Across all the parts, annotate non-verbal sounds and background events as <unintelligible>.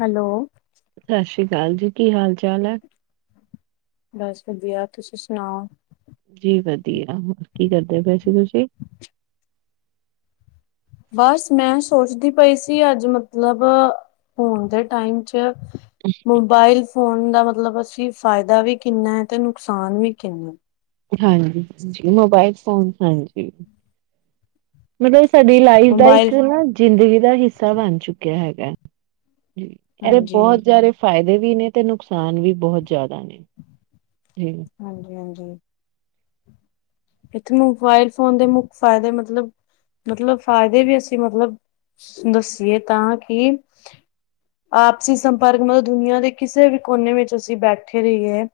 Hello. ਸਾਸੀ ਕਾਲ ਜੀ ਕੀ ਹਾਲ ਚਾਲ ਐ? ਬਸ ਵਧੀਆ ਤੁਸੀਂ ਸੁਨਾਓ। ਜੀ ਵਧੀਆ ਹੋਰ ਕੀ ਕਰਦੇ ਪਏ ਸੀ ਤੁਸੀਂ। ਬਸ ਮੈਂ ਸੋਚਦੀ ਪਈ ਸੀ ਅੱਜ ਮਤਲਬ ਹੁਨ ਦੇ ਟਾਈਮ ਚ ਮੋਬਾਇਲ ਫੋਨ ਦਾ ਮਤਲਬ ਅਸੀਂ ਫਾਇਦਾ ਵੀ ਕਿੰਨਾ ਐ, ਤੇ ਨੁਕਸਾਨ ਵੀ ਕਿੰਨੈ। ਹਾਂਜੀ, ਹਾਂਜੀ ਮੋਬਾਇਲ ਫੋਨ ਹਾਂਜੀ। ਮਤਲਬ ਸਾਡੀ ਲਾਈਫ ਦਾ ਮੋਬਾਇਲ ਇੱਕ ਨਾ ਜ਼ਿੰਦਗੀ ਦਾ ਹਿੱਸਾ ਬਨ ਚੁੱਕਿਆ ਹੈਗੈ। ਇਦੇ ਹਾਂਜੀ ਬੋਤ ਜਾਦੇ ਫਾਇਦੇ ਵੀ ਨੇ ਤੇ ਨੁਕਸਾਨ ਵੀ ਬਹੁਤ ਜਾਦਾ ਨੇ। ਹਾਂਜੀ-ਹਾਂਜੀ। ਇੱਥੇ ਨੂੰ ਮੋਬਾਇਲ ਫੋਨ ਦੇ ਮੁੱਖ ਫਾਇਦੇ ਮਤਲਬ-ਮਤਲਬ ਫਾਇਦੇ ਵੀ ਅਸੀਂ ਮਤਲਬ ਦੱਸੀਏ ਤਾਂ ਕੀ ਆਪਸੀ ਸੰਪਰਕ ਮਤਲਬ ਦੁਨੀਆਂ ਦੇ ਕਿਸੇ ਵੀ ਕੋਨੇ ਵਿੱਚ ਅਸੀਂ ਬੈਠੇ ਰਈਏ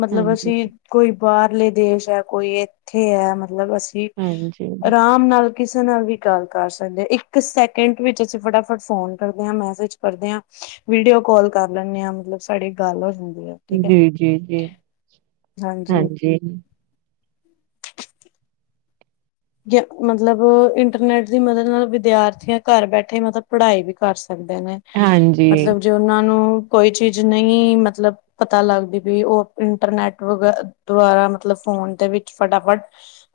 ਮਤਲਬ ਹਾਂਜੀ ਅਸੀਂ ਕੋਈ ਬਾਹਰਲੇ ਦੇਸ਼ ਐ ਕੋਈ ਏਥੇ ਐ ਮਤਲਬ ਅਸੀਂ ਹਾਂਜੀ ਆਰਾਮ ਨਾਲ ਕਿਸੇ ਨਾਲ ਵੀ ਗੱਲ ਕਰ ਸਕਦੇ ਇੱਕ ਸੈਕਿੰਡ ਵਿੱਚ ਅਸੀਂ ਫਟਾਫਟ ਫੋਨ ਕਰਦੇ ਆਂ ਮੈਸੇਜ ਕਰਦੇ ਆਂ ਵੀਡੀਓ ਕੋਸਲ ਕਰ ਲੈਨੇਂ ਆ ਮਤਲਬ ਸਾਡੀ ਗੱਲ ਹੋ ਜਾਂਦੀ ਏ। ਜੀ, ਜੀ, ਜੀ ਹਾਂਜੀ। ਮਤਲਬ ਇੰਟਰਨੈਟ ਦੀ ਮਦਦ ਨਾਲ, ਵਿਦਿਆਰਥੀਆਂ ਘਰ ਬੈਠੇ ਮਤਲਬ ਪੜ੍ਹਾਈ ਵੀ ਕਰ ਸਕਦੇ ਨੇ। ਹਾਂਜੀ ਮਤਲਬ ਜੇ ਉਹਨਾਂ ਨੂੰ, ਕੋਈ ਚੀਜ਼ ਨਹੀਂ ਮਤਲਬ ਪਤਾ ਲੱਗਦੀ ਬੀ, ਉਹ ਇੰਟਰਨੈਟ ਵ ਦੁਆਰਾ ਮਤਲਬ ਫੋਨ ਦੇ ਵਿੱਚ ਫਟਾਫਟ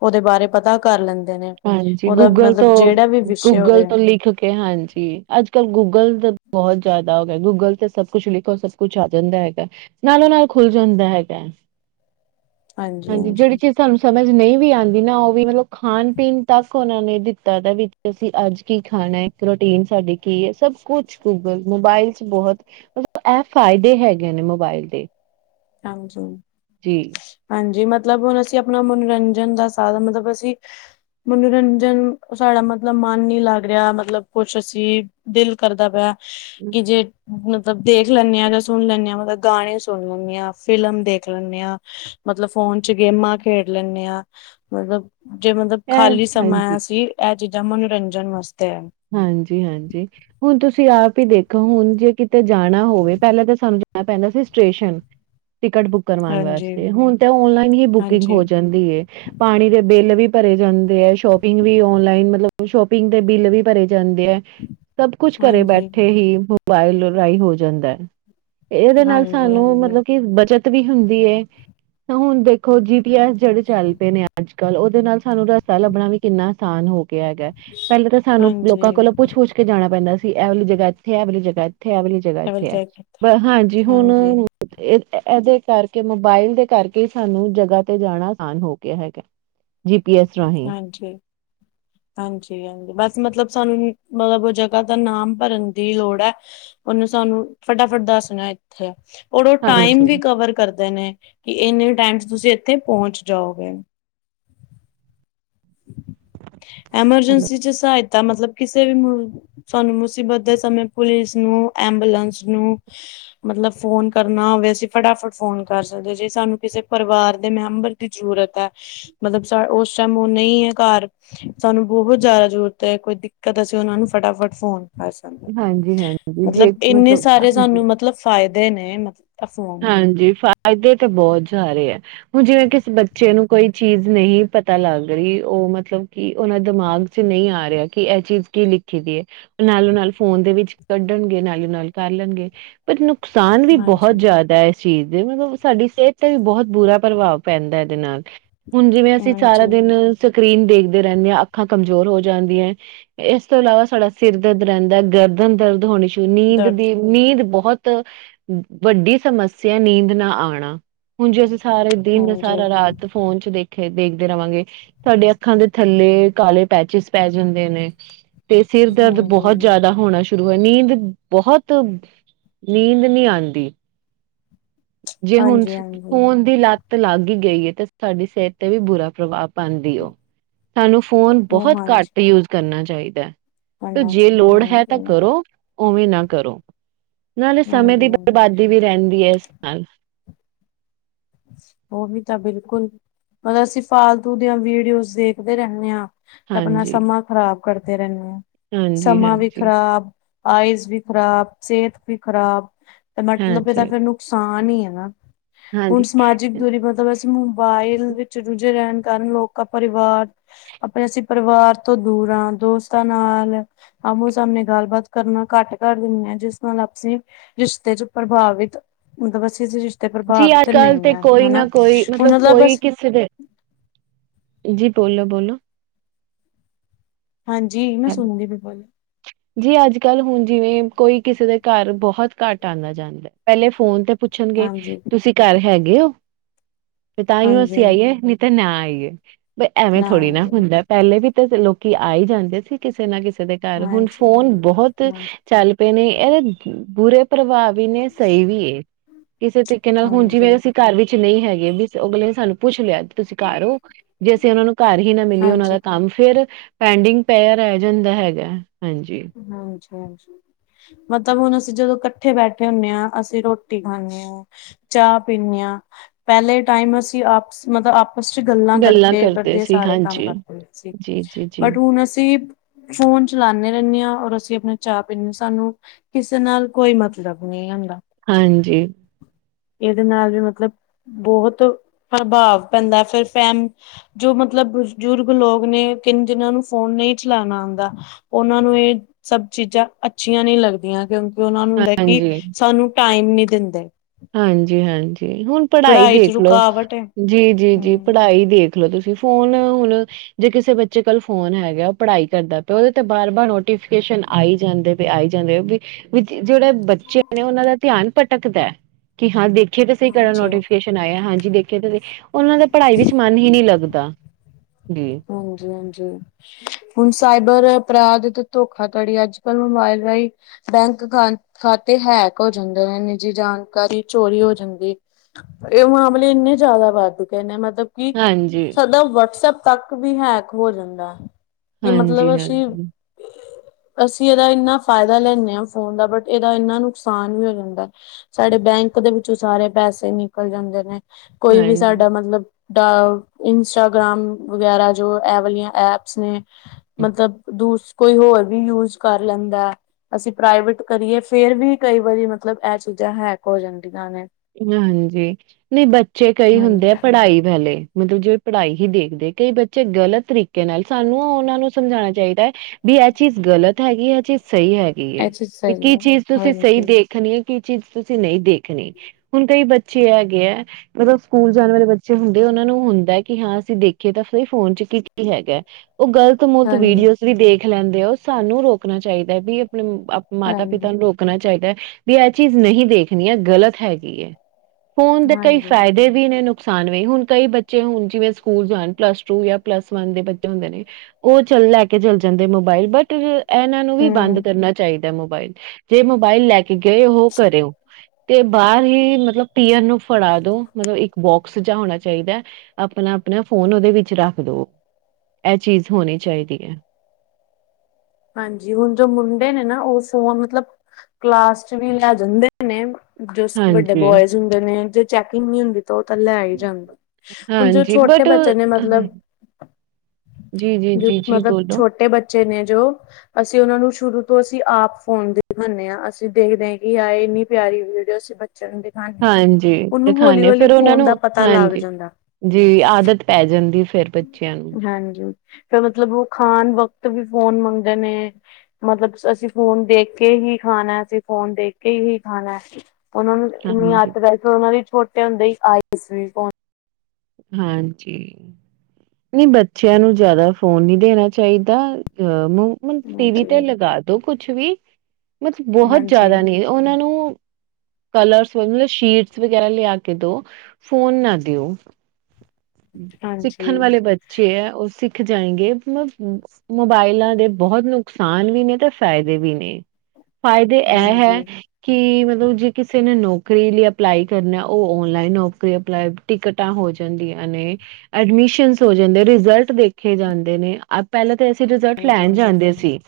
ਉਹਦੇ, ਬਾਰੇ ਪਤਾ ਕਰ ਲੈਂਦੇ ਨੇ। ਹਾਂਜੀ, ਉਹਦਾ ਗੂਗਲ ਮਤਲਬ ਤੋਂ ਜਿਹੜਾ ਵੀ ਵਿਸ਼ੇ ਹੋਵੇ ਗੂਗਲ ਤੋਂ ਲਿਖ ਹਾਂਜੀ, ਅੱਜ ਕੱਲ੍ਹ ਗੂਗਲ ਬਹੁਤ ਜਿਆਦਾ ਹੋ ਗਿਆ, ਗੂਗਲ ਤੇ ਸਭ ਕੁਛ ਲਿਖੋ, ਸਭ ਕੁਛ ਆ ਜਾਂਦਾ ਹੈਗਾ। ਨਾਲੋਂ ਨਾਲ ਖੁੱਲ ਜਾਂਦਾ ਹੈਗਾ। <inaudible> ਹਾਂਜੀ, ਜਿਹੜੀ ਚੀਜ਼ ਤੁਹਾਨੂੰ ਸਮਝ ਨਹੀਂ ਵੀ ਆਉਂਦੀ ਨਾ, ਉਹ ਵੀ ਮਤਲਬ ਖਾਣ ਪੀਨ ਤੱਕ, ਉਹਨਾਂ ਨੇ ਦਿੱਤਾ ਦਯਾ, ਵਿੱਚ ਅਸੀਂ ਅੱਜ ਕੀ ਖਾਣਾ, ਕਰੂਟੀਨ ਸਾਡੀ ਕੀ ਹੈ, ਸਭ ਕੁਛ। ਗੂਗਲ, ਮੋਬਾਇਲ ਚ ਬਹੁਤ ਮਤਲਬ ਇਹ ਫਾਇਦੇ ਹੈਗੇ ਨੇ, ਮੋਬਾਇਲ ਦੇ। ਹਾਂਜੀ। ਜੀ। ਹਾਂਜੀ, ਮਤਲਬ ਹੁਣ ਅਸੀਂ ਆਪਣਾ ਮਨੋਰੰਜਨ ਦਾ ਸਾਧਨ, ਮਤਲਬ ਅਸੀ। ਮਨੋਰੰਜਨ, ਸਾਡਾ ਮਤਲਬ ਮਨ ਨੀ ਲੱਗ ਰਿਹਾ। ਮਤਲਬ ਕੁਛ ਅਸੀਂ ਦਿਲ ਕਰਦਾ ਪਿਆ। ਕਿ ਜੇ ਮਤਲਬ ਦੇਖ ਲੈਣੇ ਹਾਂ, ਜਾਂ ਸੁਣ ਲੈਣੇ ਮਤਲਬ ਸੁਣ ਗਾਣੇ ਲੈਂਣੇ ਆ। ਫ਼ਿਲਮ ਦੇਖ ਲੈਣੇ ਆ, ਮਤਲਬ ਫੋਨ ਚ ਗੇਮਾਂ ਖੇਡ ਲੈਣੇ ਆ, ਮਤਲਬ ਜੇ ਮਤਲਬ ਇਹ ਖਾਲੀ ਸਮਾਂ ਹਾਂਜੀ ਆ ਸੀ, ਇਹ ਚੀਜ਼ਾਂ ਮਨੋਰੰਜਨ ਵਾਸਤੇ ਹੈ। ਹਾਂਜੀ, ਹਾਂਜੀ। ਹੁਣ ਤੁਸੀਂ ਆਪ ਹੀ ਦੇਖੋ, ਹੁਣ ਜੇ ਕਿਤੇ ਜਾਣਾ ਹੋਵੇ, ਪਹਿਲਾਂ ਤਾਂ ਸਾਨੂੰ ਜਾਨਾ ਪੈਂਣਾ ਸੀ। ਸਟੇਸ਼ਨ। ਹ <inaudible> ਟਿਕਟ ਬੁੱਕ ਕਰਵਾਉਣ ਵਾਸਤੇ, ਹੁਣ ਤਾਂ ਓਨਲਾਈਨ ਹੀ ਬੁਕਿੰਗ ਹਾਂਜੀ ਹੋ ਜਾਂਦੀ। ਪਾਣੀ ਦੇ ਬਿੱਲ ਵੀ ਭਰੇ ਜਾਂਦੇ ਹੈ, ਸ਼ੋਪਿੰਗ ਵੀ ਔਨਲਾਈਨ, ਮਤਲਬ ਸ਼ੋਪਿੰਗ ਦੇ ਬਿੱਲ ਵੀ। ਭਰੇ ਜਾਂਦੇ ਹੈ, ਸਭ ਕੁਛ ਘਰੇ ਹਾਂਜੀ ਬੈਠੇ ਹੀ ਮੋਬਾਇਲ ਰਾਈ ਹੋ ਜਾਂਦਾ ਹੈ। ਇਹਦੇ ਨਾਲ ਹਾਂਜੀ ਸਾਨੂੰ ਹਾਂਜੀ ਮਤਲਬ, ਕਿ ਬੱਚਤ ਵੀ ਹੁੰਦੀ ਹੈ। ਹੁਣ ਦੇਖੋ, ਜੀ ਪੀ ਐੱਸ, ਜਿਹੜੇ ਚੱਲ ਪਏ ਨੇ ਅੱਜ ਕੱਲ ਉਹਦੇ ਨਾਲ ਸਾਨੂੰ ਰਸਤਾ ਲੱਭਣਾ ਵੀ, ਕਿੰਨਾ ਆਸਾਨ ਹੋ ਗਿਆ ਹੈਗਾ। ਪਹਿਲੇ ਤਾਂ ਸਾਨੂੰ ਲੋਕਾਂ ਹਾਂਜੀ ਕੋਲੋਂ ਪੁੱਛ, ਪੁੱਛ ਕੇ ਜਾਣਾ ਪੈਂਦਾ ਸੀ। ਇਹ ਵਾਲੀ ਜਗ੍ਹਾ ਇੱਥੇ ਐ, ਇਹ ਵਾਲੀ ਜਗ੍ਹਾ ਇੱਥੇ ਐ। ਜਗ੍ਹਾ ਇੱਥੇ ਹੈ। ਹਾਂਜੀ ਹੁਣ ਇਹਦੇ ਕਰਕੇ ਮੋਬਾਇਲ ਦੇ ਕਰਕੇ ਸਾਨੂੰ ਜਗ੍ਹਾ ਤੇ ਜਾਣਾ, ਆਸਾਨ ਹੋ ਗਿਆ ਹੈਗਾ। ਜੀ ਪੀ ਐਸ, ਰਾਹੀਂ ਹਾਂਜੀ <inaudible> ਹਾਂਜੀ, ਹਾਂਜੀ ਬੱਸ ਮਤਲਬ ਸਾਨੂੰ, ਮਤਲਬ ਉਹ ਜਗ੍ਹਾ ਦਾ ਨਾਮ ਭਰਨ ਦੀ ਲੋੜ ਹੈ। ਉਹਨੂੰ ਸਾਨੂੰ ਫਟਾਫਟ ਦੱਸਣਾ ਇੱਥੇ, ਔਰ ਉਹ ਟਾਈਮ ਹਾਂਜੀ ਵੀ ਕਵਰ ਕਰਦੇ ਨੇ। ਕਿ ਇੰਨੇ ਟਾਈਮ ਚ ਤੁਸੀਂ ਇੱਥੇ ਪਹੁੰਚ ਜਾਓਗੇ। ਹੈਲੋ, ਐਮਰਜੈਂਸੀ, ਚ ਸਹਾਇਤਾ ਮਤਲਬ ਕਿਸੇ ਵੀ ਮੁ ਸਾਨੂੰ ਮੁਸੀਬਤ ਦੇ ਸਮੇਂ ਪੁਲਿਸ ਨੂੰ, ਐਬੂਲੈਂਸ ਨੂੰ, ਮਤਲਬ ਫੋਨ ਕਰਨਾ ਹੋਵੇ, ਅਸੀਂ ਫਟਾਫਟ ਫੋਨ ਕਰ ਸਕਦੇ, ਜੇ ਸਾਨੂੰ ਕਿਸੇ ਪਰਿਵਾਰ ਦੇ ਮੈਂਬਰ ਦੀ ਜ਼ਰੁਰਤ ਹੈ, ਮਤਲਬ ਉਸ ਟਾਈਮ ਔ ਨਹੀਂ ਹੈ ਇਹ ਘਰ, ਸਾਨੂੰ ਬਹੁਤ ਜ਼ਿਆਦਾ ਜ਼ਰੂਰਤ ਹੈ, ਕੋਈ ਦਿੱਕਤ ਅਸੀਂ ਉਹਨਾਂ ਨੂੰ ਫਟਾਫਟ ਫੋਨ। ਕਰ ਸਕਦੇ ਹਾਂ। ਹਾਂਜੀ ਹਾਂਜੀ ਜੇ ਮਤਲਬ ਇੰਨੇ ਸਾਰੇ ਹਾਂਜੀ ਸਾਨੂੰ ਮਤਲਬ ਫਾਇਦੇ ਨੇ ਮਤ ਹਾਂਜੀ, ਫਾਇਦੇ ਤੇ ਬਹੁਤ ਜ਼ਾਰੇ ਐ। ਹੁਣ ਜਿਵੇਂ ਕਿਸੀ ਬੱਚੇ ਨੂੰ, ਕੋਈ ਚੀਜ਼ ਨਹੀਂ ਪਤਾ ਲੱਗ ਰਹੀ। ਉਹ ਮਤਲਬ ਕਿ ਉਹਨਾਂ ਦਿਮਾਗ ਚ ਨਹੀਂ ਆ ਰਿਹਾ। ਕਿ ਐਹ ਚੀਜ਼ ਕੀ ਲਿਖੀ ਦੀ ਏ ਨਾਲੋਂ-ਨਾਲ ਫੋਨ ਦੇ ਵਿੱਚ ਕੱਡਣਗੇ ਨਾਲੋਂ-ਨਾਲ ਕਰ ਲੈਣਗੇ। ਪਰ ਨੁਕਸਾਨ ਵੀ ਬਹੁਤ ਹਾਂਜੀ ਜ਼ਿਆਦ ਵੈ ਏਸ ਚੀਜ਼ ਦੇ ਮਤਲਬ ਸਾਡੀ ਸਿਹਤ ਤੇ ਵੀ ਬਹੁਤ ਬੁਰਾ ਪ੍ਰਭਾਵ ਪੈਂਦਾ ਏਦੇ ਨਾਲ ਹੁਨ ਜਿਵੇਂ-ਅਸੀਂ ਹਾਂਜੀ ਸਾਰਾ ਦਿਨ ਸਕਰੀਨ ਦੇਖਦੇ ਰੇਨੇ ਆ। ਅੱਖਾਂ ਕਮਜ਼ੋਰ ਹੋ ਜਾਂਦੀਆਂ। ਏਸ ਤੋਂ ਇਲਾਵਾ ਸਾਡਾ ਸਿਰ ਦਰਦ ਰਹਿੰਦਾ ਏ। ਗਰਦਨ ਦਰਦ ਹੋਣੀ ਸ਼ੁਰੂ ਨੀਂਦ ਦਰਦ ਦੀ ਨੀਂਦ ਬਹੁਤ ਵੱਡੀ ਸਮੱਸਿਆ, ਨੀਂਦ ਨਾ ਆਣਾ। ਹੁਨ ਜੋ‌ ਅਸੀਂ ਸਾਰੇ ਦਿਨ, ਹਾਂਜੀ ਸਾਰਾ ਰਾਤ, ਫੋਨ ਚ ਦੇਖੇ ਦੇਖਦੇ ਰਵਾਂਗੇ। ਸਾਡੇ ਅੱਖਾਂ ਦੇ ਥੱਲੇ ਕਾਲੇ ਪੈਚਿਸ ਪੈ ਜਾਂਦੇ ਨੇ। ਤੇ ਸਿਰ ਦਰਦ ਬਹੁਤ ਹਾਂਜੀ ਜ਼ਿਆਦਾ ਹੋਣਾ ਸ਼ੁ ਨੀਂਦ ਬਹੁਤ, ਨੀਂਦ ਨੀ ਆਂਦੀ। ਜੇ ਹੁਨ ਹਾਂਜੀ ਹਾਂਜੀ ਸ--ਫੋਨ ਦੀ ਲੱਤ ਲੱਗ ਈ ਗਈ ਏ‌ ਤੇ ਸਾਡੀ ਸੇਤ ਤੇ ਵੀ ਬੁਰਾ ਪ੍ਰਭਾਵ ਪਾਂਦੀ ਓ। ਸਾਨੂੰ ਫੋਨ ਉਹ ਬਹੁਤ ਹਾਂਜੀ ਘੱਟ ਯੂਜ ਕਰਨਾ ਚਾਹੀਦਾ ਏ। ਤੇ ਕਰਨਾ ਜੇ ਚਾਹੀਦਾ ਲੋੜ ਹੈ ਤਾਂ ਹਾਂਜੀ ਕਰੋ। ਔਵੇਂ ਨਾ ਕਰੋ ਨਾਲੇ ਸਮੇਂ ਹਾਂਜੀ ਦੀ ਹਾਂਜੀ ਬਰਬਾਦੀ ਵੀ ਰੇਂਦੀ ਏ ਇਸ ਨਾਲ ਔ ਵੀ ਤਾਂ ਬਿਲਕੁਲ ਮਤਲਬ ਅਸੀਂ ਫਾਲਤੂ ਦੀਆਂ ਵੀਡੀਓਜ਼ ਦੇਖਦੇ ਰਹਿੰਨੇ ਆਂ ਤੇ ਆਪਣਾ ਹਾਂਜੀ। ਸਮਾਂ ਖ਼ਰਾਬ ਕਰਦੇ ਰੇਨੇ ਆ, ਹਾਂਜੀ, ਸਮਾਂ ਵੀ ਹਾਂਜੀ, ਖ਼ਰਾਬ ਆਇਜ਼ ਵੀ ਖ਼ਰਾਬ, ਸਿਹਤ ਵੀ ਖਰਾਬ ਤੇ ਮਤਲਬ ਏਦਾ ਹਾਂਜੀ, ਫੇਰ ਨੁਕਸਾਨ ਹੀ ਆ ਨਾ ਹੁਨ ਹਾਂਜੀ। ਸਮਾਜਿਕ ਦੂਰੀ ਮਤਲਬ, ਅਸੀਂ ਮੋਬਾਇਲ ਵਿੱਚ ਰੁੱਝੇ ਰਹਿਨ ਕਾਰਨ ਲੋਕਾਂ ਪਰਿਵਾਰ ਆਪਨੇ ਅਸੀਂ ਪਰਿਵਾਰ ਤੋਂ ਦੂਰ ਹਾ, ਦੋਸਤਾਂ ਨਾਲ ਆਮੋ ਸਾਮਣੇ ਗੱਲਬਾਤ ਕਰਨਾ ਘੱਟ ਕਰ ਦਿੰਨੇ ਆ ਜਿਸ ਨਾਲ ਅਸੀਂ ਰਿਸ਼ਤੇ ਚ ਪ੍ਰਭਾਵਿਤ ਮਤਲਬ ਅਸੀਂ ਰਿਸ਼ਤੇ ਜੀ ਪ੍ਰਭਾਵਿਤ ਅੱਜ-ਕੱਲ ਨਹੀਂ ਤੇ ਆ ਕੋਈ ਹਨਾ ਨਾ ਕੋਈ ਹੁਣ ਮਤਲਬ ਕੋਈ ਬਸ ਕਿਸੇ ਦੇ ਜੀ, ਬੋਲੋ-ਬੋਲੋ ਹਾਂਜੀ, ਮੈਂ ਸੁਣਦੀ ਪਈ ਬਲੋ। ਜੀ, ਅੱਜ-ਕੱਲ ਹੁਨ ਜਿਵੇਂ- ਕੋਈ ਕਿਸੇ ਦੇ ਘਰ ਬਹੁਤ ਘੱਟ ਆਂਦਾ ਜਾਂਦਾ ਪਹਿਲੇ ਫੋਨ ਤੇ ਪੁੱਛਨਗੇ ਹਾਂਜੀ ਤੁਸੀਂ ਘਰ ਹੈਗੇ ਓ ਤੇ ਤਾਂਇਓ ਹਾਂਜੀ ਅਸੀਂ ਆਈਏ ਨ ਤੇ ਨਾ ਆਈਏ ਬ ਐਵੇਂ ਥੋੜੀ ਨਾ ਹੁੰਦਾ, ਪਹਿਲੇ ਵੀ ਤਾ ਲੋਕੀ ਆਈ ਜਾਂਦੇ ਸ ਕਿਸੇ ਨਾ ਕਿਸੇ ਦੇ ਘਰ ਹੁਨ ਹਾਂਜੀ ਫੋਨ ਬਹੁਤ ਹਾਂਜੀ ਚੱਲ ਪਏ ਨੇ ਏਦੇ ਬੁਰੇ ਪ੍ਰਭਾਵੀ ਨੇ ਸਹੀ ਵੀ ਏ ਕਿਸੇ ਤਰੀਕੇ ਹਾਂਜੀ ਨਾਲ ਹੁਨ ਹਾਂਜੀ ਜਿਵੇਂ-ਅਸੀਂ ਘਰ ਵਿੱਚ ਨੀ ਹੈਗੇ ਵੀ ਅਗਲੇ ਨੇ ਸਾਨੂੰ ਪੁੱਛ ਲਿਆ, ਤੁਸੀਂ ਘਰ ਹੋ ਜੇ ਅਸੀਂ ਓਨਾਂ ਨੂੰ ਘਰ ਹੀ ਨਾ ਮਿਲੀਏ ਓਨਾਂ ਦਾ ਹਾਂਜੀ ਕੰਮ ਫੇਰ ਪੈਂਡਿੰਗ ਪ‌ਇਆ ਰਹਿ ਜਾਂਦਾ ਹੈਗਾ, ਹਾਂਜੀ। ਹਾਂਜੀ, ਹਾਂਜੀ ਮਤਲਬ ਹੁਨ ਅਸੀਂ ਜਦੋਂ ਇਕੱਠੇ ਬੈਠੇ ਹੁਨੇ ਆਂ। ਅਸੀਂ ਰੋਟੀ ਖਾਂਨੇ ਆਂ ਚਾਹ ਪੀਨੇ ਆਂ। ਪਹਿਲੇ ਟਾਈਮ ਅਸੀਂ ਆਪਸ ਮਤਲਬ ਆਪ ਆਪਸ ਚ ਗੱਲਾਂ ਕਰਦੇ, ਕਰਦੇ ਸਾਰੇ ਕੰਮ ਕਰਦੇ ਸੀ। ਜੀ ਜੀ ਜੀ ਬਟ ਹੁਨ ਅਸੀਂ ਫੋਨ ਚਲਾਨੇ ਰੇਨੇ ਆਂ। ਔਰ ਅਸੀਂ ਆਪਨਾ ਚਾਹ ਪੀਨੇ, ਸਾਨੂੰ ਕਿਸੇ ਨਾਲ ਕੋਈ ਮਤਲਬ ਨ‌ਈ ਹੁੰਦਾ। ਹਾਂਜੀ। ਏਦੇ ਨਾਲ ਵੀ ਮਤਲਬ ਬਹੁਤ ਪ੍ਰਭਾਵ ਪੈਂਦਾ ਫਿਰ ਫੈਮ ਜੋ ਮਤਲਬ ਬਜ਼ੁਰਗ ਲੋਕ ਨੇ ਕੇਂਦੇ ਨੇ ਓਨੂੰ ਫੋਨ ਨੀ ਚਲਾਨਾ ਆਉਂਂਦਾ ਓਨਾਂ ਨੂੰ ਐ ਸਭ ਚੀਜ਼ਾਂ ਅੱਛੀਆਂ ਨੀ ਲਗਦੀਆਂ ਕਿਉਂਕਿ ਓਨਾਂ ਨੂੰ ਹੁੰਦਾ ਕਿ ਹਾਂਜੀ ਸਾਨੂੰ ਟਾਈਮ ਨੀ ਦਿੰਦੇ। ਹਾਂਜੀ, ਹਾਂਜੀ‌। ਹੁਨ ਪੜਾਈ ਪੜ੍ਹਾਈ ਚ ਦੇਖ ਲੋ ਰੁਕਾਵਟ ਏ ਜੀ-ਜੀ-ਜੀ ਹੂੰ ਪੜ੍ਹਾਈ ਦੇਖਲੋ ਤੁਸੀਂ ਫੋਨ ਹੁਨ ਜੇ ਕਿਸੇ ਬੱਚੇ ਕੱਲ ਫੋਨ ਹੈਗਾ। ਪੜ੍ਹਾਈ ਕਰਦਾ ਪਿਆ। ਉਹਦੇ ਤੇ ਬਾਰ ਬਾਰ ਨੋਟੀਫਿਕੇਸ਼ਨ ਆਈ ਜਾਂਦੇ। ਆਈ ਜਾਂਦੇ ਆ ਵੀ ਜਿਹੜੇ ਬੱਚੇ ਨੇ ਓਨਾਂ ਦਾ ਧਿਆਨ ਭਟਕਦਾ ਕਿ ਹਾਂ ਦੇਖੀਏ ਤਾਂ ਸਹੀ ਕੇੜਾ ਹਾਂਜੀ ਨੋਟੀਫਿਕੇਸ਼ਨ ਆਇਆ। ਹਾਂਜੀ ਦੇਖੀਏ ਤਾਂ ਸਹੀ ਓਨਾਂ ਦਾ ਪੜ੍ਹਾਈ ਵਿੱਚ ਮਨ ਹੀ ਨਹੀਂ ਲੱਗਦਾ ਜ। ਹਾਂਜੀ- ਹਾਂਜੀ। ਹੁਨ ਸਾਈਬਰ ਅਪਰਾਧ ਤੇ ਧੋਖਾਧੜੀ ਅੱਜ ਕੱਲ੍ਹ ਮੋਬਾਇਲ ਰਾਈ ਬੈਂਕ ਖਾ ਖਾਤੇ ਹੈਕ ਹੋ ਜਾਂਦੇ ਨੇ ਨਿੱਜੀ ਜਾਣਕਾਰੀ ਚੋਰੀ ਹੋ ਜਾਂਦੀ। ਇਹ ਮਾਮਲੇ ਇੰਨੇ ਜਾਦਾ ਵੱਧ ਗਏ ਨੇ ਮਤਲਬ ਕਿ ਹਾਂਜੀ, ਸਾਡਾ ਵਟਸਪ ਤੱਕ ਵੀ ਹੈਕ ਹੋ ਜਾਂਦਾ। ਕਿ ਹਾਂਜੀ, ਮਤਲਬ ਅਸੀਂ ਹਾਂਜੀ, ਅਸੀਂ ਇਹਦਾ ਇੰਨਾ ਫਾਇਦਾ ਲੈਂਣੇ ਆ ਫੋਨ ਦਾ ਬਟ ਇਹਦਾ ਇੰਨਾ ਨੁਕਸਾਨ ਵੀ ਹੋ ਜਾਂਦਾ। ਸਾਡੇ ਬੈਂਕ ਦੇ ਵਿੱਚੋਂ ਸਾਰੇ ਪੈਸੇ ਨਿਕਲ ਜਾਂਦੇ ਨੇ। ਕੋਈ ਵੀ ਹਾਂਜੀ। ਸਾਡਾ ਮਤਲਬ ਡ ਇੰਸਟਾਗ੍ਰਾਮ ਵਗੈਰਾ ਜੋ ਐ ਵਾਲੀਆਂ ਐਪਸ ਨੇ ਮਤਲਬ ਦੂਸ ਕੋਈ ਹੋਰ ਵੀ ਯੂਜ ਕਰ ਲੈਂਦਾ। ਅਸੀਂ ਪ੍ਰਾਈਵੇਟ ਕਰੀਏ ਫੇਰ ਵੀ ਕਈ ਵਾਰੀ ਮਤਲਬ ਇਹ ਚੀਜ਼ਾਂ ਹੈਕ ਹੋ ਜਾਂਦੀਆਂ ਨੇ। ਹਾਂਜੀ, ਨਹੀਂ ਬੱਚੇ ਕਈ ਹਾਂਜੀ ਹੁੰਦੇ ਆ ਪੜ੍ਹਾਈ ਵਾਲੇ। ਮਤਲਬ ਜਿ ਪੜ੍ਹਾਈ ਹੀ ਦੇਖਦੇ ਕਈ ਬੱਚੇ ਗ਼ਲਤ ਤਰੀਕੇ ਨਾਲ ਸਾਨੂੰ ਓਹਨਾਂ ਨੂੰ ਸਮਝਾਣਾ ਚਾਹੀਦਾ ਹੈ। ਵੀ ਆਹ ਚੀਜ਼ ਗ਼ਲਤ ਹੈਗੀ ਆ ਚੀਜ਼ ਸਹੀ ਹੈਗੀ ਏ ਇਹ ਚੀਜ਼ ਵੀ ਸਹੀ ਕੀ ਹੈ ਚੀਜ਼ ਤੁਸੀਂ ਸਹੀ ਹਾਂਜੀ ਦੇਖ ਦੇਖਨੀ ਕਿ ਚੀਜ਼ ਤੁਸੀਂ ਨਹੀਂ ਦੇਖਨੀ ਹੁਣ ਕਈ ਬੱਚੇ ਹੈਗੇ ਏ। ਮਤਲਬ ਸਕੂਲ ਜਾਣ ਵਾਲੇ ਬੱਚੇ ਹੁੰਦੇ ਉਹਨਾਂ ਨੂੰ ਹੁੰਦਾ ਕਿ ਹਾਂ ਅਸੀਂ ਦੇਖੀਏ ਤਾਂ ਸਈ ਫਿਰ ਫੋਨ ਚ ਕੀ ਕੀ ਹੈਗਾ। ਉਹ ਗਲ ਤੂੰ ਮੁਲਤ ਹਾਂਜੀ ਵੀਡੀਓਜ਼ ਵੀ ਦੇਖ ਲੈਂਦੇ ਓ। ਸਾਨੂੰ ਰੋਕਨਾ ਚਾਹੀਦਾ ਹੈ ਵੀ ਆਪਣੇ ਆਪ ਮਾਤਾ ਹਾਂਜੀ। ਪਿਤਾ ਨੂੰ ਰੋਕ ਨਾ ਚਾਹੀਦਾ ਵੀ ਇਹ ਚੀਜ਼ ਨਹੀਂ ਦੇਖਣੀ ਏ ਗਲਤ ਹੈਗੀ ਆ ਫੋਨ ਦੇ ਕਈ ਹਾਂਜੀ ਫਾਇਦੇ ਵੀ ਨੇ ਨੁਕਸਾਨ ਵੀ ਹੁਨ ਕਈ ਬੱਚੇ ਹੁਨ ਜਿਵੇਂ ਸਕੂਲ ਜਾਣ ਪਲੱਸ ਟੂ ਜਾਂ ਪਲੱਸ ਵਨ ਦੇ ਬੱਚੇ ਹੁੰਦੇ ਨੇ ਓਹ ਚੱਲ ਲੈ ਕੇ ਚੱਲ ਜਾਂਦੇ ਮੋਬਾਈਲ। ਬਟ ਇਹਨਾਂ ਨੂੰ ਵੀ ਬੰਦ ਹੂੰ ਕਰਨਾ ਚਾਹੀਦਾ ਮੋਬਾਈਲ ਜੇ ਮੋਬਾਈਲ ਲੈ ਕੇ ਗਏ ਹੋ ਘਰੇ ਓ ਤੇ ਬਾਹਰ। ਤੁਸੀ ਮਤਲਬ ਪੀਅਨ ਨੂੰ ਫੜਾ ਦੋ ਮਤਲਬ ਇੱਕ ਬੋਕਸ ਜਾ ਹੋਨਾ ਚਾਹੀਦਾ। ਆਪਣਾ- ਆਪਣਾ ਫੋਨ ਉਹਦੇ ਵਿੱਚ ਰੱਖ ਦੋ ਇਹ ਚੀਜ਼ ਹੋਣੀ ਚਾਹੀਦੀ ਹੈ। ਹਾਂਜੀ ਹੁਨ ਜੋ ਮੁੰਡੇ ਨੇ ਨਾ ਉਹ ਸੋ ਮਤਲਬ ਕਲਾਸ ਚ ਵੀ ਲੈ ਜਾਂਦੇ ਮੈਮ ਜੋ ਵੱਡੇ ਹਾਂਜੀ ਬੋਇਜ਼ ਹੁੰਦੇ ਨੇ ਜੇ ਚੈਕਿੰਗ ਨੀ ਹੁੰਦੀ। ਤਾਂ ਉਹ ਤਾਂ ਲੈ ਹੀ ਜਾਂਦਾ ਹੁਣ ਜੋ ਹਾਂਜੀ ਛੋਟੇ ਬਟ ਬੱਚੇ ਨੇ ਮਤਲਬ ਜੀ ਜੀ ਜੋ ਜੀ ਜੀ ਮਤਲਬ ਬੋਲੋ ਛੋਟੇ ਬੱਚੇ ਨੇ ਜੋ। ਅਸੀਂ ਉਹਨਾ ਨੂੰ ਸ਼ੁਰੂ ਤੋਂ ਅਸੀਂ ਆਪ ਫੋਨ ਦਿਖਾਨੇ ਹਾਂ ਅਸੀਂ ਦੇਖਦੇ ਹਾਂ ਕਿ ਯ ਇਹ ਇੰਨੀ ਪਿਆਰੀ ਵੀਡੀਓਸ ਬੱਚਣ ਦੇ। ਹਾਂਜੀ ਦਿਖਾਣੇ ਹਾਂ ਫਿਰ ਉਹਨਾਂ ਨੂੰ ਦਾ ਪਤਾ ਲੱਗ ਹਾਂਜੀ ਜਾਂਦਾ ਜੀ ਦੀ ਆਦਤ ਪੈ ਜਾਂਦੀ ਫਿਰ। ਬੱਚਿਆਂ ਨੂੰ ਹਾਂਜੀ ਫੇਰ ਮਤਲਬ ਉਹ ਖਾਨ ਵਕਤ ਵੀ ਫੋਨ ਮੰਗਦੇ ਨੇ। ਮਤਲਬ ਅਸੀਂ ਫੋਨ ਦੇਖ ਕੇ ਹੀ ਖਾਨਾ ਅਸੀਂ ਫੋਨ ਦੇਖ ਕੇ ਹੀ ਖਾਨਾ ਅ। ਉਹਨਾਂ ਨੂੰ ਇੰਨੀ ਹਾਂਜੀ, ਆਦਤ ਪੈ ਉਹਨਾ ਦੀ ਛੋਟੇ ਹੁੰਦੇ ਹੀ ਆਇਸ ਵੀਕ ਹੋ ਹਾਂਜੀ। ਨਈ ਬੱਚਿਆਂ ਨੂੰ ਜਾਦਾ ਫੋਨ ਨਈ ਦੇਣਾ ਚਾਹੀਦਾ ਅ ਕੇ ਮੂ। ਮਤ ਟੀਵੀ ਤੇ ਹਾਂਜੀ ਲਗਾ ਦੋ ਕੁਛ ਵੀ ਮਤਲਬ ਬਹੁਤ ਹਾਂਜੀ ਜ਼ਿਆਦਾ ਨੀ ਉਹਨਾਂ ਨੂੰ। ਕਲਰਸ ਮਤਲਬ ਸ਼ੀਟਸ ਵਗੈਰਾ ਲਿਆ ਕੇ ਦੋ ਫੋਨ ਨਾ ਦਿਓ। ਹਾਂਜੀ ਸਿੱਖਣ ਹਾਂਜੀ ਵਾਲੇ ਬੱਚੇ ਐ ਉਹ ਸਿੱਖ ਜਾਏਗੇ ਮ ਮੋਬਾਇਲਾਂ ਦੇ ਬੋਹਤ ਨੁਕਸਾਨ ਵੀ ਨੇ ਤੇ ਫ਼ਾਇਦੇ ਵੀ ਨੇ। ਫਾਇਦੇ ਐ ਹਾਂਜੀ ਹੈ ਕਿ ਮਤਲਬ ਜੇ ਕਿਸੇ ਨੇ ਨੌਕਰੀ ਲਈ ਅਪਲਾਈ ਕਰਨਾ ਉਹ ਓਨਲਾਈਨ ਨੌਕਰੀ ਅਪਲਾਈ ਟਿਕਟਾਂ ਹੋ ਜਾਂਦੀਆਂ ਨੇ ਐਡਮਿਸ਼ਨ ਹੋ ਜਾਂਦੇ ਰਿਜ਼ਲਟ ਦੇਖੇ ਜਾਂਦੇ ਨੇ। ਪੈਲਾਂ ਤਾਂ ਅਸੀਂ ਰਿਜਲਟ ਹਾਂਜੀ ਲੈਣ ਜਾਂਦੇ ਸੀ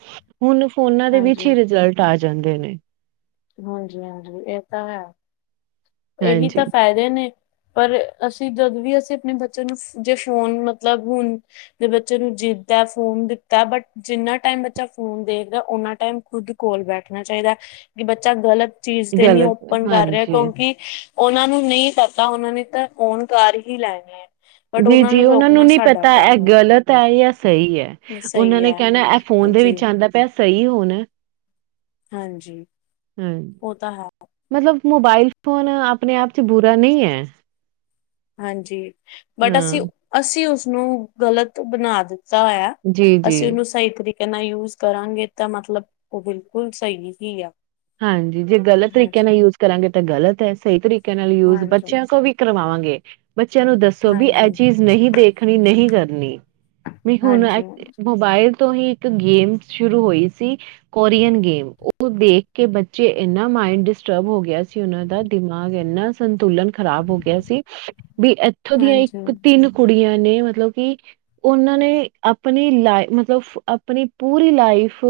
ਹੁਣ ਫੋਨਾ ਦੇ ਵਿੱਚ ਹਾਂਜੀ ਹੀ ਰਿਜਲਟ ਆ ਜਾਂਦੇ ਨੇ। ਹਾਂਜੀਹਾਂਜੀ ਏ ਤਾਂ ਹੈ ਏਹੀ ਹਾਂਜੀ ਤਾਂ ਫੇ ਦੇ ਨੇ ਪਰ ਅਸੀਂ ਜਦ ਵੀ ਅਸੀਂ ਅਪਣੇ ਬੱਚੇ ਨੂੰ ਜੇ ਫੋਨ ਮਤਲਬ ਹੁਣ ਜੇ ਬੱਚੇ ਨੂੰ ਜਿੱਦਾ ਫੋਨ ਦਿੱਤਾ ਬਟ ਜਿੰਨਾ ਟਾਈਮ ਬੱਚਾ ਫੋਨ ਦੇਖਦਾ ਉਨਾ ਟਾਈਮ ਖੁਦ ਕੋਲ ਬੈਠਨਾ ਚਾਈਦਾ ਕਿ ਬੱਚਾ ਗਲਤ ਚੀਜ਼ ਤੇ ਨੀ ਗਲਤ ਓਪਨ ਕਰ ਰਿਆ ਹਾਂਜੀ ਕਿਉਂਕਿ ਉਨਾਂ ਨੂੰ ਨਈ ਪਤਾ ਉਨਾਂ ਨੇ ਤਾਂ ਓਨ ਕਰ ਹੀ ਲੈਣੇ ਆ। ਜੀ-ਜੀ ਉਨਾਂ ਨੂੰ ਨੀ ਪਤਾ ਐ ਹੈ ਗਲਤ ਆ ਯਾ ਸਈ ਐ। ਉਨਾਂ ਸਹੀ ਨੇ ਹੈ ਕੇਣਾ ਐ ਫੋਨ ਦੇ ਜੀ ਵਿੱਚ ਆਂਦਾ ਪਿਆ ਸਈ ਹੋਣਾ। ਹਾਂਜੀ। ਹਾਂ ਉਹ ਤਾਂ ਹੈ ਮਤਲਬ ਮੋਬਾਇਲ ਫੋਨ ਅਪਣੇ ਆਪ ਚ ਬੁਰਾ ਨੀ ਏ। ਹਾਂਜੀ ਬਟ ਹਾਂ ਅਸੀਂ-ਅਸੀਂ ਉਸਨੂੰ ਗਲਤ ਬਣਾ ਦਿੱ ਤਾ ਹੋਯਾ ਜੀ ਜੀ ਅਸੀ ਉਨੂੰ ਸ ਸਈ ਤਰੀਕੇ ਨਾਲ ਯੂਜ ਕਰਾਂਗੇ ਤਾਂ ਮਤਲਬ ਉਹ ਬਿਲਕੁਲ ਸਈ ਹੀ ਆ। ਹਾਂਜੀ ਜੇ ਗ਼ਲਤ ਤਰੀਕੇ ਹਾਂਜੀ, ਨਾਲ ਯੂਜ ਕਰਾਂਗੇ ਤਾਂ ਗ਼ਲਤ ਐ ਸਈ ਤਰੀਕੇ ਨਾਲ ਯੂਜ ਹਾਂਜੀ, ਬੱਚਿਆਂ ਕੋ ਵੀ ਕਰਵਾਵਾਂਗੇ ਬੱਚਿਆਂ ਨੂੰ ਦੱਸੋ ਵੀ ਇਹ ਹਾਂਜੀ, ਚੀਜ਼ ਨਹੀ ਦੇਖਣੀ ਨਹੀ ਕਰਨੀ। ਵੀ ਹੁਣ ਐ ਹਾਂਜੀ, ਮੋਬਾਇਲ ਤੋਂ ਹੀ ਤੇ ਗੇਮ ਸ਼ੁਰੂ ਹੋਈ ਸੀ ਕੋਰੀਅਰ ਗੇਮ ਉਹ ਦੇ ਖ ਕੇ ਬੱਚੇ ਏਨਾ ਮਾਇੰਡ ਡਿਸਟਰਬ ਹੋ ਗਿਆ ਸੀ ਉਨਾਂ ਦਾ ਦਿਮਾਗ ਏਨਾ ਸੰਤੁਲਨ ਖ਼ਰਾਬ ਹੋ ਗਿਆ ਸੀ ਵੀ ਇੱਥੋਂ ਦੀਆਂ ਹਾਂਜੀ। ਇੱਕ ਤਿੰਨ ਕੁੜੀਆਂ ਨੇ ਮਤਲਬ ਕਿ ਉਹਨਾਂ ਨੇ ਅਪਨੀ ਲਾ ਮਤਲਬ ਅਪਨੀ ਪੂਰੀ ਲਾਈਫ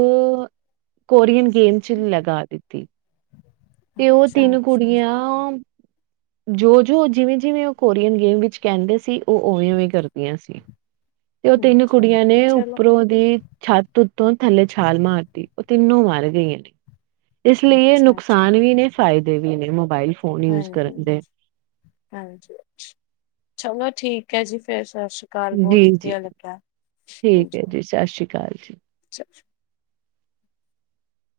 ਕੋਰੀਅਨ ਗੇਮ ਚ ਲਗਾ ਦਿੱਤੀ। ਤੇ ਓ ਅੱਛਾ, ਤਿੰਨ ਅੱਛਾ, ਕੁੜੀਆਂ ਜੋ-ਜੋ ਜਿਵੇਂ-ਜਿਵੇਂ ਓ ਕੋਰੀਅਨ ਗੇਮ ਵਿੱਚ ਕਹਿੰਦੇ ਸੀ ਓ ਉਵੇਂ- ਉਵੇਂ ਕਰਦੀਆਂ ਸੀ। ਤੇ ਉਹ ਤਿੰਨ ਅੱਛਾ ਕੁੜੀਆਂ ਨੇ ਚਲੋ ਉੱਪਰੋਂ ਦੀ ਛੱਤ ਉੱਤੋਂ ਥੱਲੇ ਛਾਲ ਮਾਰਤੀ ਉਹ ਤਿੰਨੋ ਮਰ ਗਈਆ ਨੇ। ਇਸ ਲਈਏ ਅੱਛਾ, ਅੱਛਾ ਨੁਕਸਾਨ ਵੀ ਨੇ ਫਾਇਦੇ ਵੀ ਨੇ ਮੋਬਾਇਲ ਫੋ ਹਾਂਜੀ-ਹਾਂਜੀ, ਹਾਂਜੀ-ਹਾਂਜੀ ਚਲੋ ਠੀਕ ਐ ਜੀ ਫੇਰ ਸਸ ਸ੍ਰੀ ਅਕਾਲ ਬਹੁਤ ਵੀਰ ਜੀ ਵਧੀਆ ਲੱਗਾ ਠੀਕ ਹਾਂਜੀ। ਐ ਚਲੋ। ਜੀ ਸਸ ਸ੍ਰੀ ਕਾਲ ਜੀ। <unintelligible>